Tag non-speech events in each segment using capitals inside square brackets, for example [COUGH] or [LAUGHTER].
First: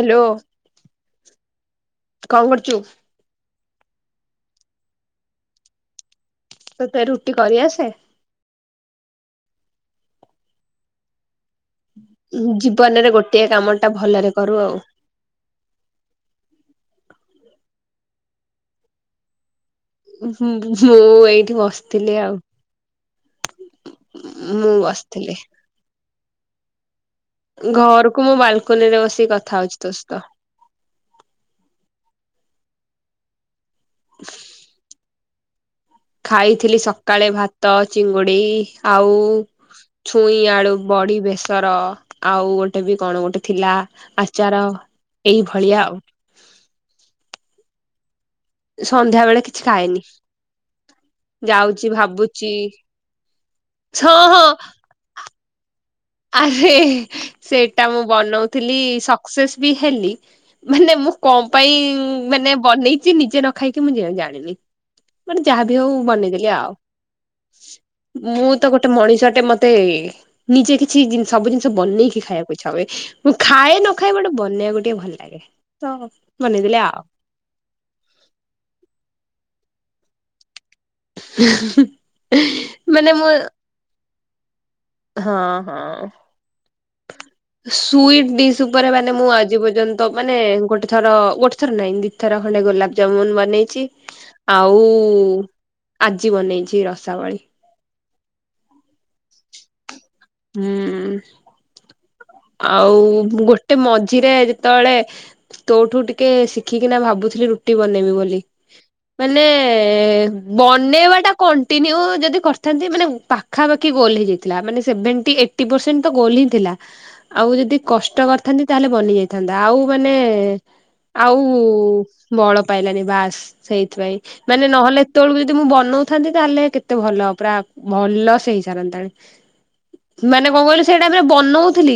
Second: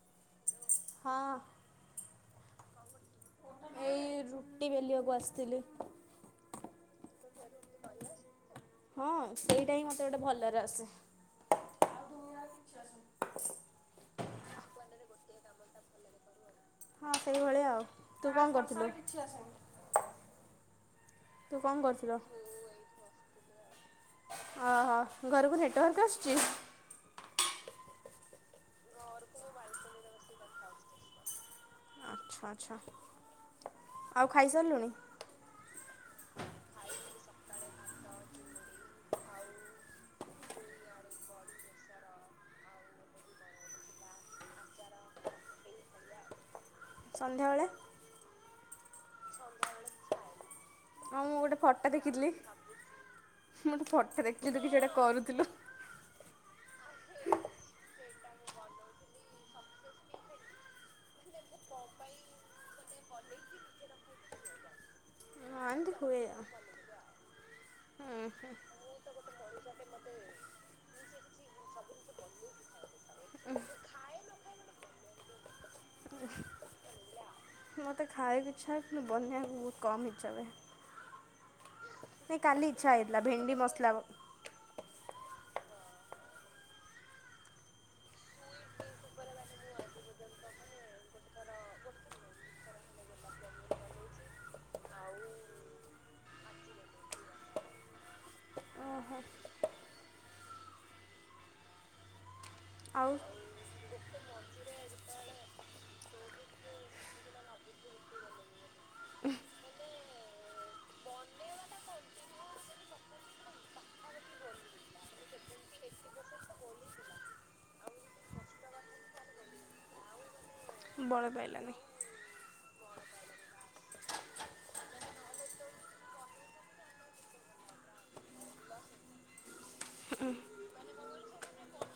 Hello. ହଁ କଁ କର୍ ଚୁ? ଏଇ ରୁଟି ବେଲିବାକୁ ଆସିଥିଲି। ତତେ ରୁଟି କରି ଆସେ? ହଁ ସେଇଟା ହିଁ ମତେ ଗୋଟେ ଭଲରେ ଆସେ। ଉଁ ଯି ନରେ ଗୋଟଏ କାମଟା ଭଲରେ କରୁ ଆଉ। ହଁ ସେଇଭଳିଆ ଆଉ ତୁ କଣ କରୁଥୁଲୁ? ମୁଁ ଏଇଠି କଣ କରୁଥିଲୁ? ବସିଥିଲି ଆଉ। ମୁଁ ଓ ହୋ ବସିଥିଲି ଘରକୁ ନେଟ୍ ୱାର୍କ୍ ଆ କି ଘରୁକୁ ମୁଁ ବାଲକୁନି ରେ ବସି କଥା ହୋଉଚି ତୋ ସହିତ। ଆଚ୍ଛା ଆଚ୍ଛା। ଆଉ ଖାଇସାରିଲୁଣି? ଖାଇଥିଲି ସକାଳେ ଭାତ, ଚିଙ୍ଗୁଡି ଆଉ ଛୁଇଁ, ଆଳୁ, ବଡି ବେସର, ଆଉ ଗୋଟେ ବି କଣ ଗୋଟେ ଥିଲା ଆଚାର ଏଇଭଳିଆ ଆଉ। ସନ୍ଧ୍ୟାବେଳେ? ସନ୍ଧ୍ୟା ବେଳେ କିଛି ଖାଏନି। ହଁ ମୁଁ ଗୋଟେ ଫଟୋ ଯାଉଛି ଦେଖିଥିଲି। ଭାବୁଛି ମୁଁ ଗୋଟେ ହଁ ଫଟୋ ଦେଖିଥିଲି ତୁ କିଛି ଗୋଟେ ହଁ। କରୁଥିଲୁ। ଆରେ ସେଇଟା ମୁଁ ବନୋଉଥିଲି ସକ୍ସେସ୍ ବି ହେଲି ମାନେ ମୁଁ କଣ ପାଇଁ ମାନେ ବନେଇଚି ନିଜେ ନ ଖାଇକି ମୁଁ ଜାଣିନି। ମାନେ ହଁ ଯାହାବି ଏମିତି ହଉ ହୁଏ ବନେଇଦେଲି ଆଉ। ହୁଁ ମୁଁ ତ ଗୋଟେ ମଣିଷଟେ ମତେ ନିଜେ କି ଛି ସବୁ ଜିନିଷ ବନେଇକି ଖାଇବାକୁ ଇଚ୍ଛ ହଏ ମୁଁ ଖାଏ ନ ଖାଏ ଗୋଟେ ବନେଇବାକୁ ଟିକେ ଭଲ ଲାଗେ, ତ ବନେଇଦେଲେ ଆଉ। [UNINTELLIGIBLE] ଚବେ ନାଇଁ କାଲି ଇଚ୍ଛା ମାନେ ହେଥିଲା ମୁଁ ଭେଣ୍ଡି ମସ୍ଲା ହଁ ହଁ ସୁଇଟ୍ ଡିସ୍ ଉପରେ ମାନେ ମୁଁ ଆଜି ପର୍ଯ୍ୟନ୍ତ ମାନେ ଗୋଟେ ଥର ଗୋଟେ ଥର ନାହିଁ ଦି ଥର ଖଣ୍ଡେ ଗୋଲାପ ଜାମୁନ୍ ବନେଇଚି ଆଉ ଆଜି ବନେଇଚି ରସାବଳୀ ଓହୋ ହୁଁ ଆଉ ଗୋଟେ ମ ରେ ଯେତେବେଳେ ତୋଠୁ ଟିକେ ଶିଖିକିନା ଭାବୁଥିଲି ରୁଟି ବନେଇବି ବୋଲି ମାନେ ବନେଇବା ଟା କଣ୍ଟିନ୍ୟୁ ଯଦି କରିଥାନ୍ତି ମାନେ ପାଖାପାଖି ଗୋଲ ହେଇଯାଇଥିଲା ମାନେଭେ ଏ ପରସେଣ୍ଟ ତ ଗୋଲ ହିଁ ଥିଲା ଆଉ ଯଦି କଷ୍ଟ କରିଥାନ୍ତି ତାହେଲେ ବନିଯାଇଥାନ୍ତା ଆଉ ମାନେ ବଳ ଆଉ ପାଇଲାନି। ବଳ ପାଇଲାନି ବାସ୍ ସେଇଥିପାଇଁ ମାନେ ନହେଲେ ଏତେବେଳକୁ ଯଦି ମୁଁ ବନଉଥାନ୍ତି ତାହେଲେ କେତେ ଭଲ ପୁରା ଭଲ ସେ ହେଇ ସାରନ୍ତାଣି ମାନେ କଣ କହିଲୁ ସେଇଟା ବନଉଥିଲି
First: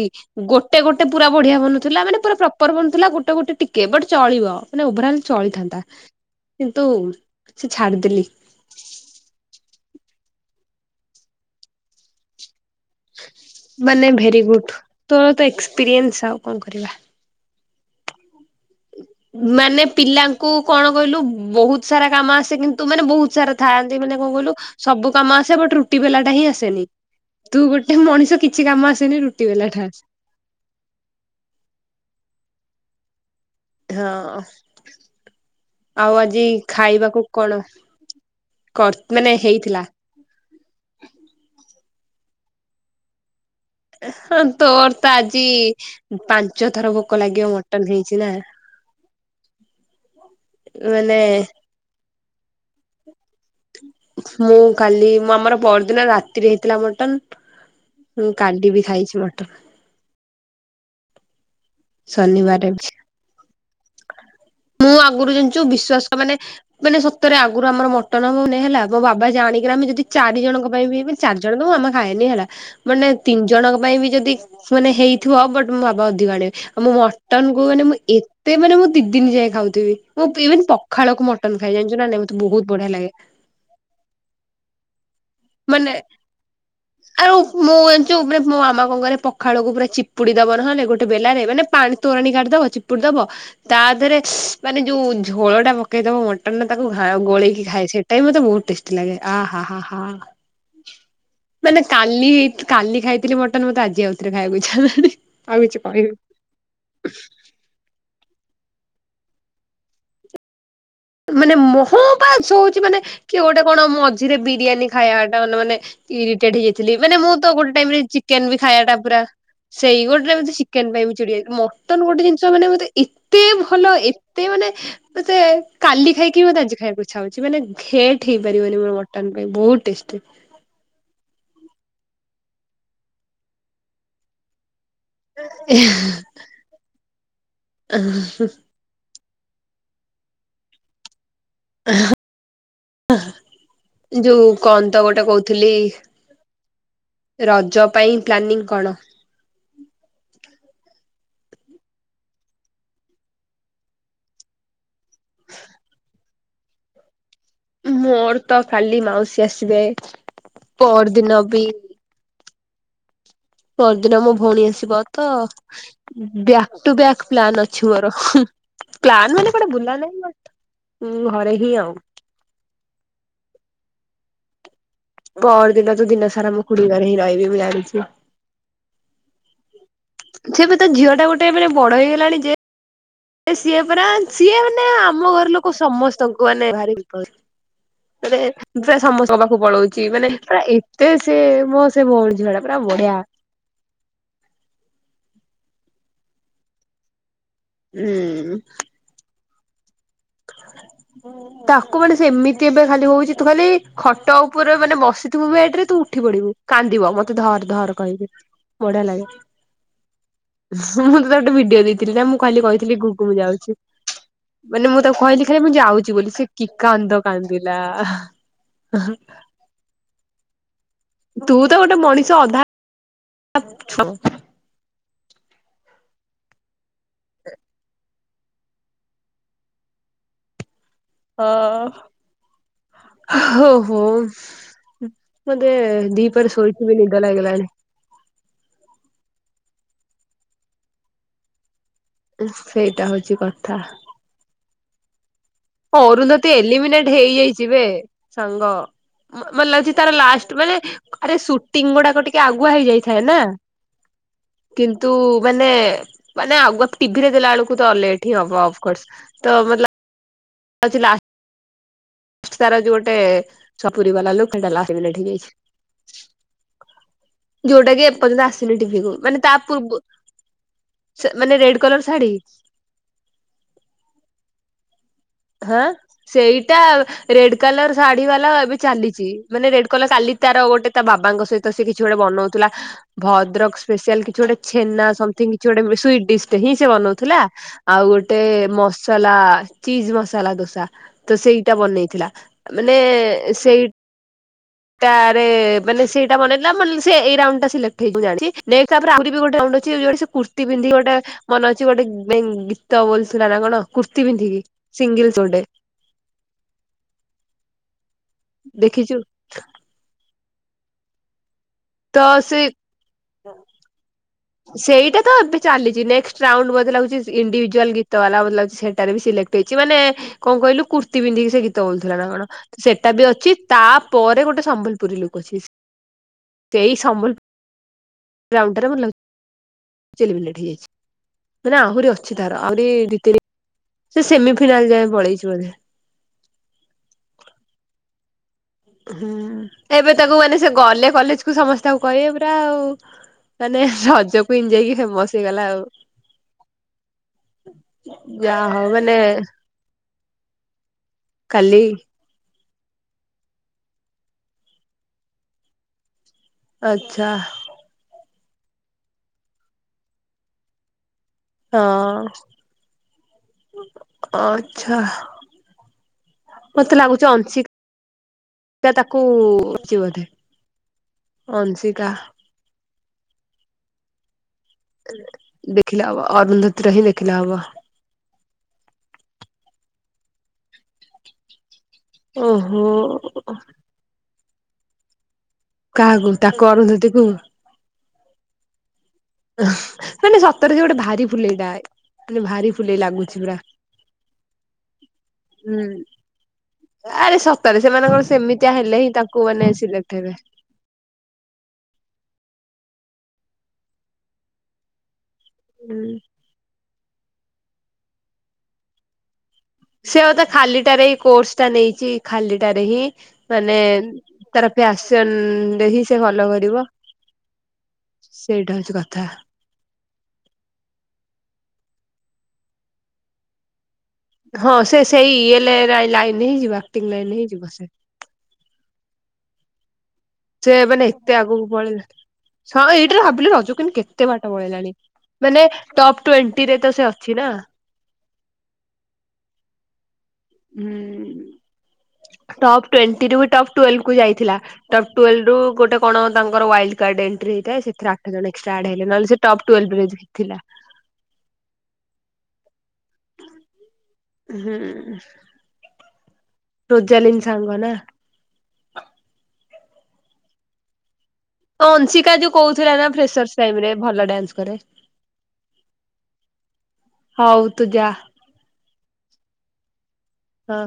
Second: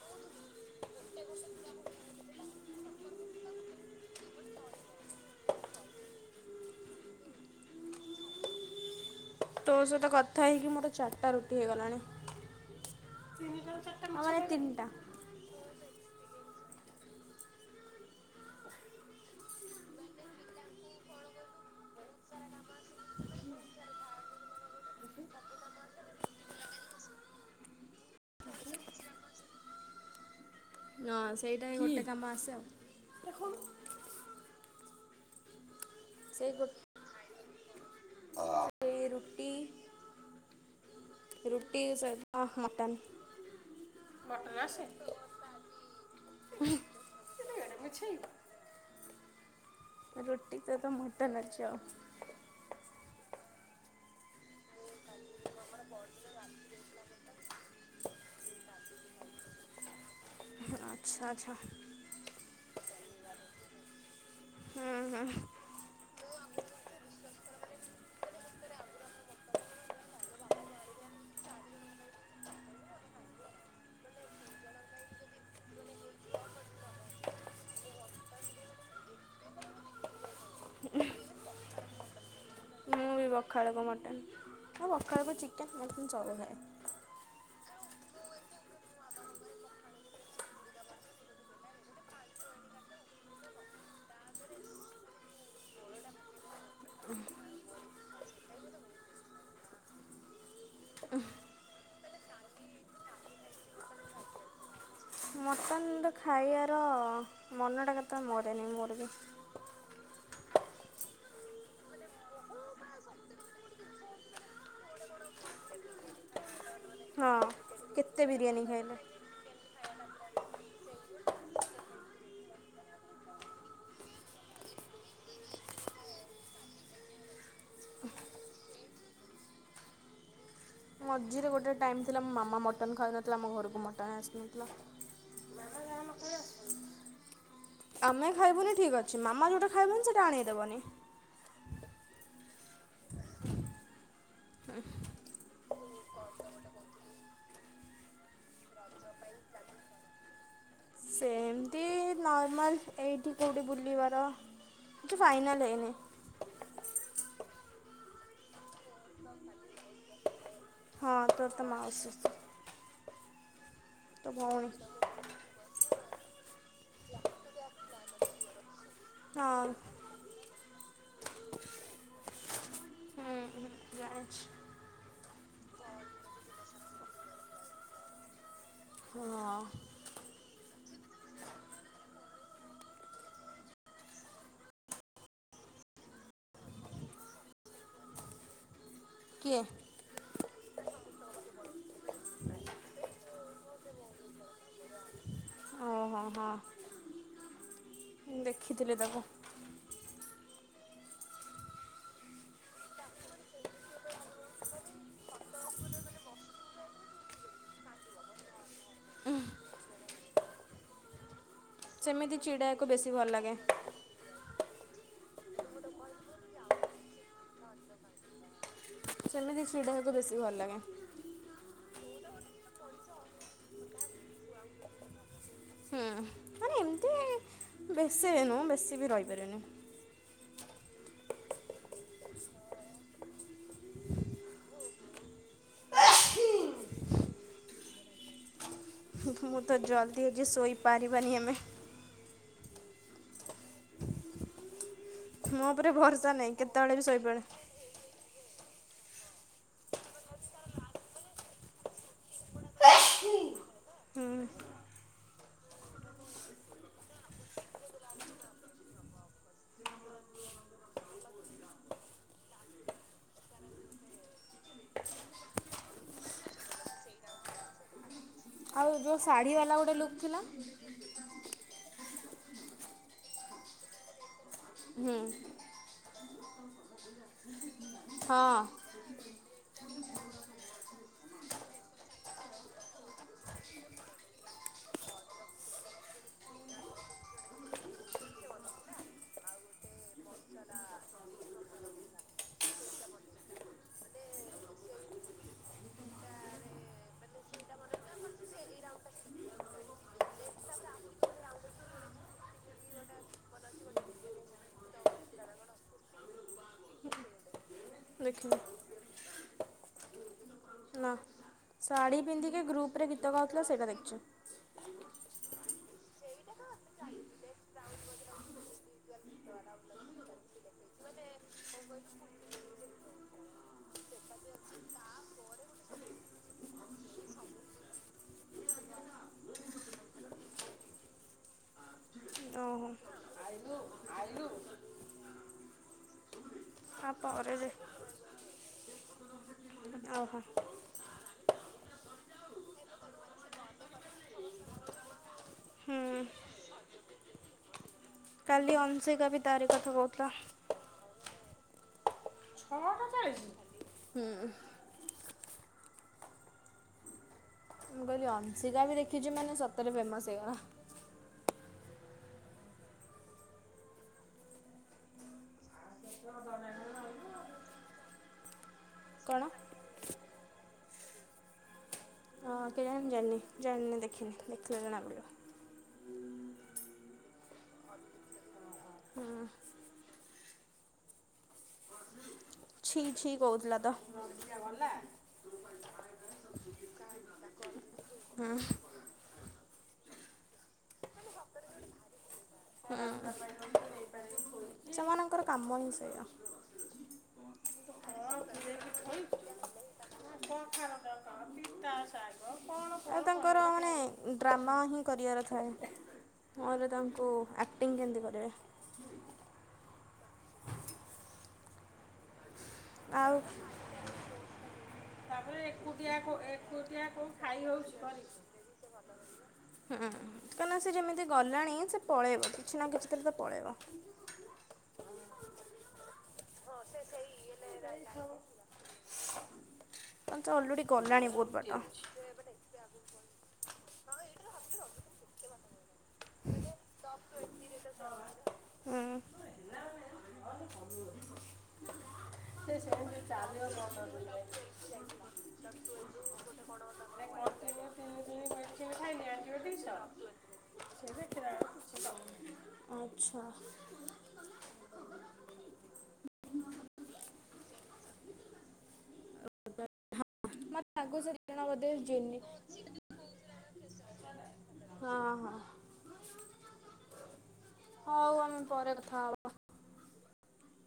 ଗୋଟେ ଗୋଟେ ପୁରା ବଢିଆ ବନୁଥିଲା ମାନେ ପୁରା ପ୍ରପର ବନୁଥିଲା ଗୋଟେ ଗୋଟେ ଟିକେ ବଟ ଚଳିବ ମାନେ ଓଭର ଅଲ ଚଳିଥାନ୍ତା କିନ୍ତୁ ସେ ଛାଡିଦେଲି ତୋ ସହିତ କଥା ହେଇକି ମୋରେ ଚାରିଟା ରୁଟି ହେଇଗଲାଣି। ମାନେ ଆମର ଏ ଭେରି ଗୁଡ ତିନିଟା। ତର ତ ଏସପ ଆଉ କଣ କରିବା ମାନେ ପିଲାଙ୍କୁ କଣ କହିଲୁ ବହୁତ ସାରା କାମ ଆସେ କିନ୍ତୁ ମାନେ ବହୁତ ସାରା ଥାଆନ୍ତି ମାନେ କଣ କହିଲୁ ସବୁ କାମ ଆସେ ବଟ ରୁଟି ବେଲା ଟା ହିଁ ଆସେନି ତୁ ଗୋଟେ ମଣିଷ କିଛି କାମ ଆସେନି ରୁଟି ବେଲାଟା ଆସେ ନ ସେଇଟା ଗୋଟେ କାମ ଆସ ଆଉ ହଁ ଆଉ ଆଜି ସେଇ ଗୋଟେ ଖାଇବାକୁ କଣ କର ମାନେ ରୁଟି ହେଇଥିଲା। ରୁଟି ସ ମଟନ୍ ହ ମଟନ୍ ଆସେ? ତୋର ତ ଆଜି ପାଞ୍ଚ ଥର ପୋକ ଲାଗିବ ମଟନ ହେଇଛି ନା ରୁଟି ସହିତ ମାନେ ମଟନ୍ ଅଛି ଆଉ। ହଁ କାଲି ମୁଁ ଆମର ପରଦିନ ରାତିରେ ହେଇଥିଲା ମଟନ କାଲି ବି ଖାଇଛି ମଟନ୍ ଆଛା ଆଛା ଶନିବାର ମୁଁ ହୁଁ ହୁଁ ଆଗରୁ ଜାଣିଛୁ ବିଶ୍ଵାସ ମାନେ ମାନେ ସତରେ ଆଗରୁ ଆମର ମଟନ ହଉନି ହେଲା ମୋ ବାବା ଜାଣିକିନା ଆମେ ଯଦି ଚାରି ଜଣଙ୍କ ପାଇଁ ବି ମାନ ଚାରି ଜଣ ତ ମୁଁ ଆମେ ଖାଏନି ହେଲା ମାନେ ତିନି ଜଣଙ୍କ ପାଇଁ ବି ଯଦି ମାନେ ହେଇଥିବ ବଟ ମୋ ବାବା ଅଧିକ ଆଣିବେ ଆଉ ମୁଁ ମଟନ କୁ ମାନେ ମୁଁ ଏତେ ମାନେ ମୁଁ ଦି ଦିନ ଯାଏ ଖାଉଥିବିଁ ଇନ ପଖାଳକୁ ମଟନ ଖାଇ ଜାଣିଛୁ ନା ନାଇଁ ମତେ ବହୁ ମୁଁ ବି ବଖାଳ ହେବ ମଟନ୍ ଆଉ ବଖାଳ ହେବ ଚିକେନ ମାନେ କେ ଚାବ ନାଇଁ ଆଉ ମୁଁ ଜଛୁ ମାନେ ମୋ ମାମା କଙ୍କରେ ପଖାଳକୁ ପୁରା ଚିପୁଡି ଦବ ନହେଲେ ଗୋଟେ ବେଲାରେ ମାନେ ପାଣି ତୋରାଣୀ କାଢିଦବ ଚିପୁଡି ଦବ ତା ଦେହରେ ମାନେ ଯୋଉ ଝୋଳ ଟା ପକେଇ ଦବ ମୋ ପଟ ତାକୁ ଖା ଗୋଳକି ଖାଏ ସେଇଟା ମତେ ବହୁତ ଟେଟି ଲାଗେ ଆହ ହ ହଁ ମାନେ କାଲି ହେଇ କାଲି ଖାଇଥିଲି ମଟନ ମତେ ଆଜି ଆଉଥରେ ଖାଇବାକୁ ଛାଉ କି? ମୁ ତ ଖାଇବାର ମନଟା କେତେ ମୋରେ ନାହିଁ ମୋ [INAUDIBLE] ମାନେ ମହ ପାଶ ହଉଛି ମାନେ କି ଗୋଟେ କଣ ମ ମଝିରେ ବିରିୟାନୀ ଖାଇବା ଟା ମାନେ ମାନେ ଇରିଟେଟ ହେଇଯାଇଥିଲି ମାନେ ମୁଁ ହଁ ତ ଗୋଟେ ଟାଇମରେ କେତେ ଚିକେନ ବି ବିରିୟାନୀ ଖାଇବା ଖାଇଲେ। ଟା ପୁରା ସେଇ ଗୋଟେ ଟାଇ ଚିକେନ ପାଇଁ ବି ଚଡିାଇ ମଟନ୍ ଗୋଟେ ଜିନିଷ ମାନେ ମତେ ଏତେ ଭଲ ଏତେ ମାନେ ସେ କାଲି ଖାଇକି ମଁ ଆଜି ଖାଇବାକୁ ଇଚ୍ଛା ହୋଉଛି। କି ମାନେ ଘେଟ୍ ହେଇପାରିବନି ମ ମଟନ୍ ପାଇଁ ବହୁତ୍ ଟେଷ୍ଟି। ମଝିରେ ଗୋଟେ ଟାଇମ୍ ଥିଲା ମୋ ମାମା ମଟନ୍ ଖାଉନଥିଲା ଆମ ଘରକୁ ମଟନ୍ ଆସିନଥିଲା। [UNINTELLIGIBLE] ଆମେ ଖାଇବୁନି ଠିକ୍। [UNINTELLIGIBLE] କି ମାମା ଯୋଉଟା ଖାଇବନି ସେଇଟା ଆଣେଇ ଦେବନି। [UNINTELLIGIBLE] ଯୋଉ କଣ ତ ଗୋଟେ କହୁଥିଲି ରଜ ପାଇଁ ପ୍ଲାନିଙ୍ଗ୍ କଣ? ସେମିତି ନର୍ମାଲ୍ ଏଇଠି କୋଉଠି ବୁଲିବାର, କି ଫାଇନାଲ୍ ହେଇନି। ମୋର ତ କାଲି ମାଉସୀ ଆସ୍ ବେ ପଅର ହଁ ଦିନ ତୋର ବି ତ ମାଉସୀ ପଅରଦିନ ମୋ ଭଉଣୀ ଆସିବ ତ, ବ୍ୟାକ୍ ଟୁ ବ୍ୟାକ୍ ପ୍ଲାନ୍ ଅଛି ମୋର ପ୍ଲାନ୍ ମାନେ କୁଆଡ଼େ ହଁ ବୁଲା ନାହିଁ ବଟ୍ ଘରେ ହିଁ ଆଉ। ହୁଁ ହୁଁ ଜାଣିଛି। ପଅରଦିନ ତ ଦିନସାରା ମୁଁ ଖୁଡ଼ି ଘରେ ହିଁ ରହିବି ମୁଁ ଜାଣିଛି। ହଁଅ ସେଏବେ ତ ଝିଅଟା ଗୋଟେ ମାନେ ବଡ଼ ହୋଇଗଲାଣି ଯେ [INAUDIBLE] ସିଏ ପୁରା ସିଏ ମାନେ ଆମ ଘର ଲୋକ ସମସ୍ତଙ୍କୁ ମାନେ ଭାରି [UNINTELLIGIBLE] ଗୋଟେ ପୁରା ସମସ୍ତଙ୍କ ପାଖକୁ କିଏ ପଳଉଚି ମାନେ ପୁରା ଏତେ ସେ ମୋ ସେ ଭଉଣୀ ଝିଅଟା ପୁରା ବଢ଼ିଆ। ହଉ ହଉ ହଁ। ହୁଁଉଁଉଁ। ଦେଖିଥିଲି ତାକୁ ତାକୁ ମାନେ ସେମିତି ଏବେ ଖାଲି ହଉଛି ତୁ ଖାଲି ଖଟ ଉପରେ ମାନେ ବସିଥିବୁ ବେଡ଼ରେ ତୁ ଉଠି ପଡ଼ିବୁ, କାନ୍ଦିବ ମତେ ଧର୍ ଧର୍ କହିକି। ବଢ଼ିଆ ଲାଗେ। [UNINTELLIGIBLE] ମୁଁ ତ ତାକୁ ଟିକେ ଭିଡ଼ି [UNINTELLIGIBLE] ଦେଇଥିଲି ନା ସେମିତି ମୁଁ ଖାଲି ଚିଡ଼ାକୁ କହିଥିଲି ବେଶୀ ଗୁଗୁ ଭଲ ମୁଁ ଲାଗେ ଯାଉଛି ମାନେ ମୁଁ ତ କହିଲି ଖାଲି ମୁଁ ଯାଉଛି ବୋଲି ସେ କି କାନ୍ଦ କାନ୍ଦିଲା ସେମିତି ଚିଡ଼େଇଆକୁ ବେଶୀ ଭଲ ଲାଗେ। ତୁ ତ ଗୋଟେ ମଣିଷ ଅଧା। ହାକ୍ ଛୁ ହୁଁ ମାନେ ଏମିତି ବେଶୀ ନୁ ବେଶୀ ବି ରହିପାରିବନି। ଓଓଓ ହୋ ହୋ ମତେ ଦିପହରେ ଶୋଇକି ବି ନିଦ ଲାଗିଲାଣି। ମୁଁ ତ ଜଲଦି ଆଜି ଶୋଇ ପାରିବାନି ଆମେ। ହୁଁ ସେଇଟା ହଉଛି କଥା। ମୋ ଉପରେ ଭରସା ଅରୁନ୍ଧତୀ ନାହିଁ କେତେବେଳେ ବି ଏଲିମିନେଟ୍ ଶୋଇପଡ଼େ ହେଇଯାଇଛି ବେ ସାଙ୍ଗ। ମ ମତେ ଲାଗୁଛି ତାର ଲାଷ୍ଟ୍ ମାନେ ଆରେ ସୁଟିଙ୍ଗ୍ ଗୁଡ଼ାକ ଟିକେ ଆଗୁଆ ହେଇଯାଇଥାଏ ନା, ହୁଁ। କିନ୍ତୁ ମାନେ ମାନେ ଆଗୁ ତ ଟିଭିରେ ଦେଲା ବେଳକୁ ତ ଲେଟ୍ ହିଁ ହବ ଅଫକୋର୍ସ ତ ମତଲବ୍ ହଉଛି ଲା ତାର ଯୋଉ ଗୋଟେ ସପୁରୀ ବାଲା ଲୁକ୍ [UNINTELLIGIBLE] ହେଇଯାଇଛି, ଯୋଉଟାକି ଏ ପର୍ଯ୍ୟନ୍ତ ଆସ୍ ଆଉ ଯୋଉ ଶାଢ଼ୀବାଲା ଗୋଟେ ଲୁକ୍ ଥିଲା କଲର୍ ଶାଢ଼ୀ। ହୁଁ। ହଁ ସେଇଟା ରେଡ୍ କଲର୍ ଶାଢୀ ବାଲା ହଁ ଏବେ ଚାଲିଛି ମାନେ ରେଡ୍ କହିଲା କାଲି ତାର ଗୋଟେ ତା ବାବାଙ୍କ ସହିତ ସେ କିଛି ଗୋଟେ ବନଉଥିଲା ଭଦ୍ରକ ସ୍ପେସିଆଲ କିଛି ଗୋଟେ ଛେନା ସମ୍ଥିଙ୍ଗ କିଛି ଗୋଟେ ସୁଇଟ ଡିସ୍ ଟା ହିଁ ସେ ବନଉଥିଲା ଆଉ ଗୋଟେ ମସଲା ଚିଜ ମସଲା ମସଲା ଦୋସା ତ ସେଇଟା ବନେଇଥିଲା ମାନେ ସେଇଟାରେ ମାନେ ସେଇଟା ବନେଇଥିଲା ମତ୍ଲବ୍ ସିଏ ଏଇ ରାଉଣ୍ଡ୍ ଟା ସିଲେକ୍ଟ ହେଇଯିବ ମୁଁ ଜାଣିଚି ନେକ୍ସଟ୍ ତାପରେ ଆମ୍ୱିବି ଗୋଟେ ରାଉଣ୍ଡ ଅଛି ଯୋଉଠି ସେ କୁର୍ତ୍ତି ପିନ୍ଧି କି ଗୋଟେ ମନେଅଛି ଗୋଟେ ବେଙ୍ଗଲୀ ଗୀତ ବୋଲୁଥିଲା ନା କଣ କୁର୍ତୀ ପିନ୍ଧିକି। ସିଙ୍ଗିଲ୍ ତୋଡେ ଦେଖିନି ଦେଖିଛୁ ତ ଶାଢୀ ସେ ପିନ୍ଧିକି ଗ୍ରୁପରେ ଗୀତ ଗାଉଥିଲା ସେଇଟା ଦେଖୁଛୁ। ସେଇଟା ତ ଏବେ ଚାଲିଛି ନକ୍ ରାଉଣ୍ଡେ ଲାଗୁଛି ଇଣ୍ଡିଭିଜୁଆଲ ଗୀତ ବାଲା ଲାଗୁଛି ସେଟାରେ ବି ସିଲେକ୍ଟ ହେଇଛି ମାନେ କଣ କହିଲୁ କୁର୍ତ୍ତିୀ ପିନ୍ଧିକି ସେ ଗୀତ ବୋଲୁଥିଲା ନା କଣ ସେଇଟା ବି ଅଛି ତାପରେ ଗୋଟେ ସମ୍ବଲପୁରୀ ଲୁକ୍ ଅଛି। ସେଇ ସବଲ ଗଉଣ୍ଡର ମ ଲ ହୋଇ ମାନେ ଆହୁରି ଅଛି ତାର ଆହୁରି ଓହୋ ଦନି ସେମି ଫାଇନାଲ ଯାଏ ପଳେଇଛି ବୋ ଆ ପରେ ଯେ ହୁଁ ଏବେ ଓହୋ ତାକୁ ମାନେ ସେ ଗଲେ କଲେଜ କୁ ସମସ୍ତ କହିବେ ପୁରା ଆଉ ମାନେ ରଜ କ ଯାଇକି ଫେମସ ହେଇଗଲା ଆଉ ହୁଁ। ଯାହା କାଲି ହଉ ଅଂଶ ମାନେ କ ବି ତାର କଥା ବହୁତ [UNINTELLIGIBLE] କାଲି ସମଛ ହୁଁ ଆଛା ମୁଁ କହିଲି ଅଂସିକା ବି ଦେଖିଛି ମାନେ ସତରେ ଫେମସ ହେଇଗଲା। ହଁ ଆଛା ମତେ ଲାଗୁଛି ଅଂଶିକାିକା କଣ? ତାକୁଛି ବୋଧେ ଅଂଶିକା ହଁ କେଜାଣି ଜାଣିନି ଜାଣିନି ଦେଖିନି ଦେଖିଲଣପଡ଼ ଅ ଉନ୍ଧତିରହି ଦେଖିଲ ହ ହୁଁ ଓହୋ ଗଲଲା କାହାକୁ ତାକୁ କରନ୍ତକୁ ହୁଁ ମାନେ ସତରେ ସେ ଗୋଟେ ଭାରି ଫୁଲେଇଟା ମାନେ ଭାରି ଫୁଲେଇ ହୁଁ ଲାଗୁଛି ପୁରା ସେମାନଙ୍କର କାମ ହୁଁ ହିଁ ସେଇଆ। ଆରେ ରେ ସେମାନେଙ୍କଣ ସେମିତିଆ ହେଲେ ହିଁ ତାଙ୍କୁ ମାନେ ସିଲେକ୍ଟ ହେବେ ଆଉ ତାଙ୍କର ମାନେ ଡ୍ରାମା ହିଁ କରିବାର ଥିଲା। ହୁଁ ଥାଏ ମୋର ତାଙ୍କୁ ଆକ୍ଟିଂ କେମିତି କରିବେ ସେ ହଉ ତେ ଖାଲିଟାରେ ଏଇ କୋର୍ସ ଟା ନେଇଛି ଖାଲି ଆଁ ତାର ପ୍ୟାସନ ରେ ହିଁ ସେ ଭଲ କରିବ। ସେଇଟା ହଉଛି କଥା କଁ ସେ ଯେମିତି ଗଲାଣି ପଳେଇବ କିଛି ନା କିଛି ରେ ତ ପଳେଇବ ହଁ ସେ ସେଇ ହେଲୋଇ ନେଇଯିବ ଆକ୍ଟିଂ ଲାଇନ୍ ହେଇଯିବ ସେ କାରଣ ସେ ଅଲରେଡ଼ି ମାନେ ଗଲାଣି ଏତେ ବହୁତ ଆଗକୁ ବାଟ ପଳେଇିଲା ଏଇଟା ଭାବିଲି ରଜ କିମୁ କେତେ? କେତେ ବାଟ ପଳେଇଲାଣି ମାନେ ଟପ୍ ଟ୍ୱେଣ୍ଟି ରେ ତ ସେ ଅଛି ନା ହୁଁ। ହୁଁ ଟପ୍ ଟ୍ୱଣ୍ଟି ରୁ ଟପ୍ ଟୁ କୁ ଯାଇଥିଲା ଟୁୱଲ୍ଭ ରୁ ଗୋଟେ କଣ ତାଙ୍କର ୱାଇଲଡ କାର୍ଡ ଏଣ୍ଟ୍ରି ହେଇଥାଏ ସେଥିରେ ଆଠ ଜଣ ଏକ୍ସଟ୍ରା ମେଡିସିନ ଆଡ ହେଲେ ଖାଇଲି ନହଲେ ସେ ଟପ୍ ଆଣ୍ଟିବାୟୋଟିକ୍ସ ଟୁୱଲ୍ଭ ରେ ଥିଲା। ସେ ଦେଖିଲା ବେଳକୁ କିଛି କମୁନି। ଆଚ୍ଛା ହୁଁ। ରୋଜଜାଲିନ ସାଙ୍ଗ ନା। [INAUDIBLE] ଅଂଶିକା ଯୋଉ କହୁଥିଲା ନା ଫ୍ରେସର ସାଇବ୍ ରେ ଭଲ ଡ୍ୟାନ୍ସ କରେ। ହଁ ହଁ। ହଉ ତୁ ଯା ହଉ ଆମେ ପରେ କଥା ହବା ହଁ।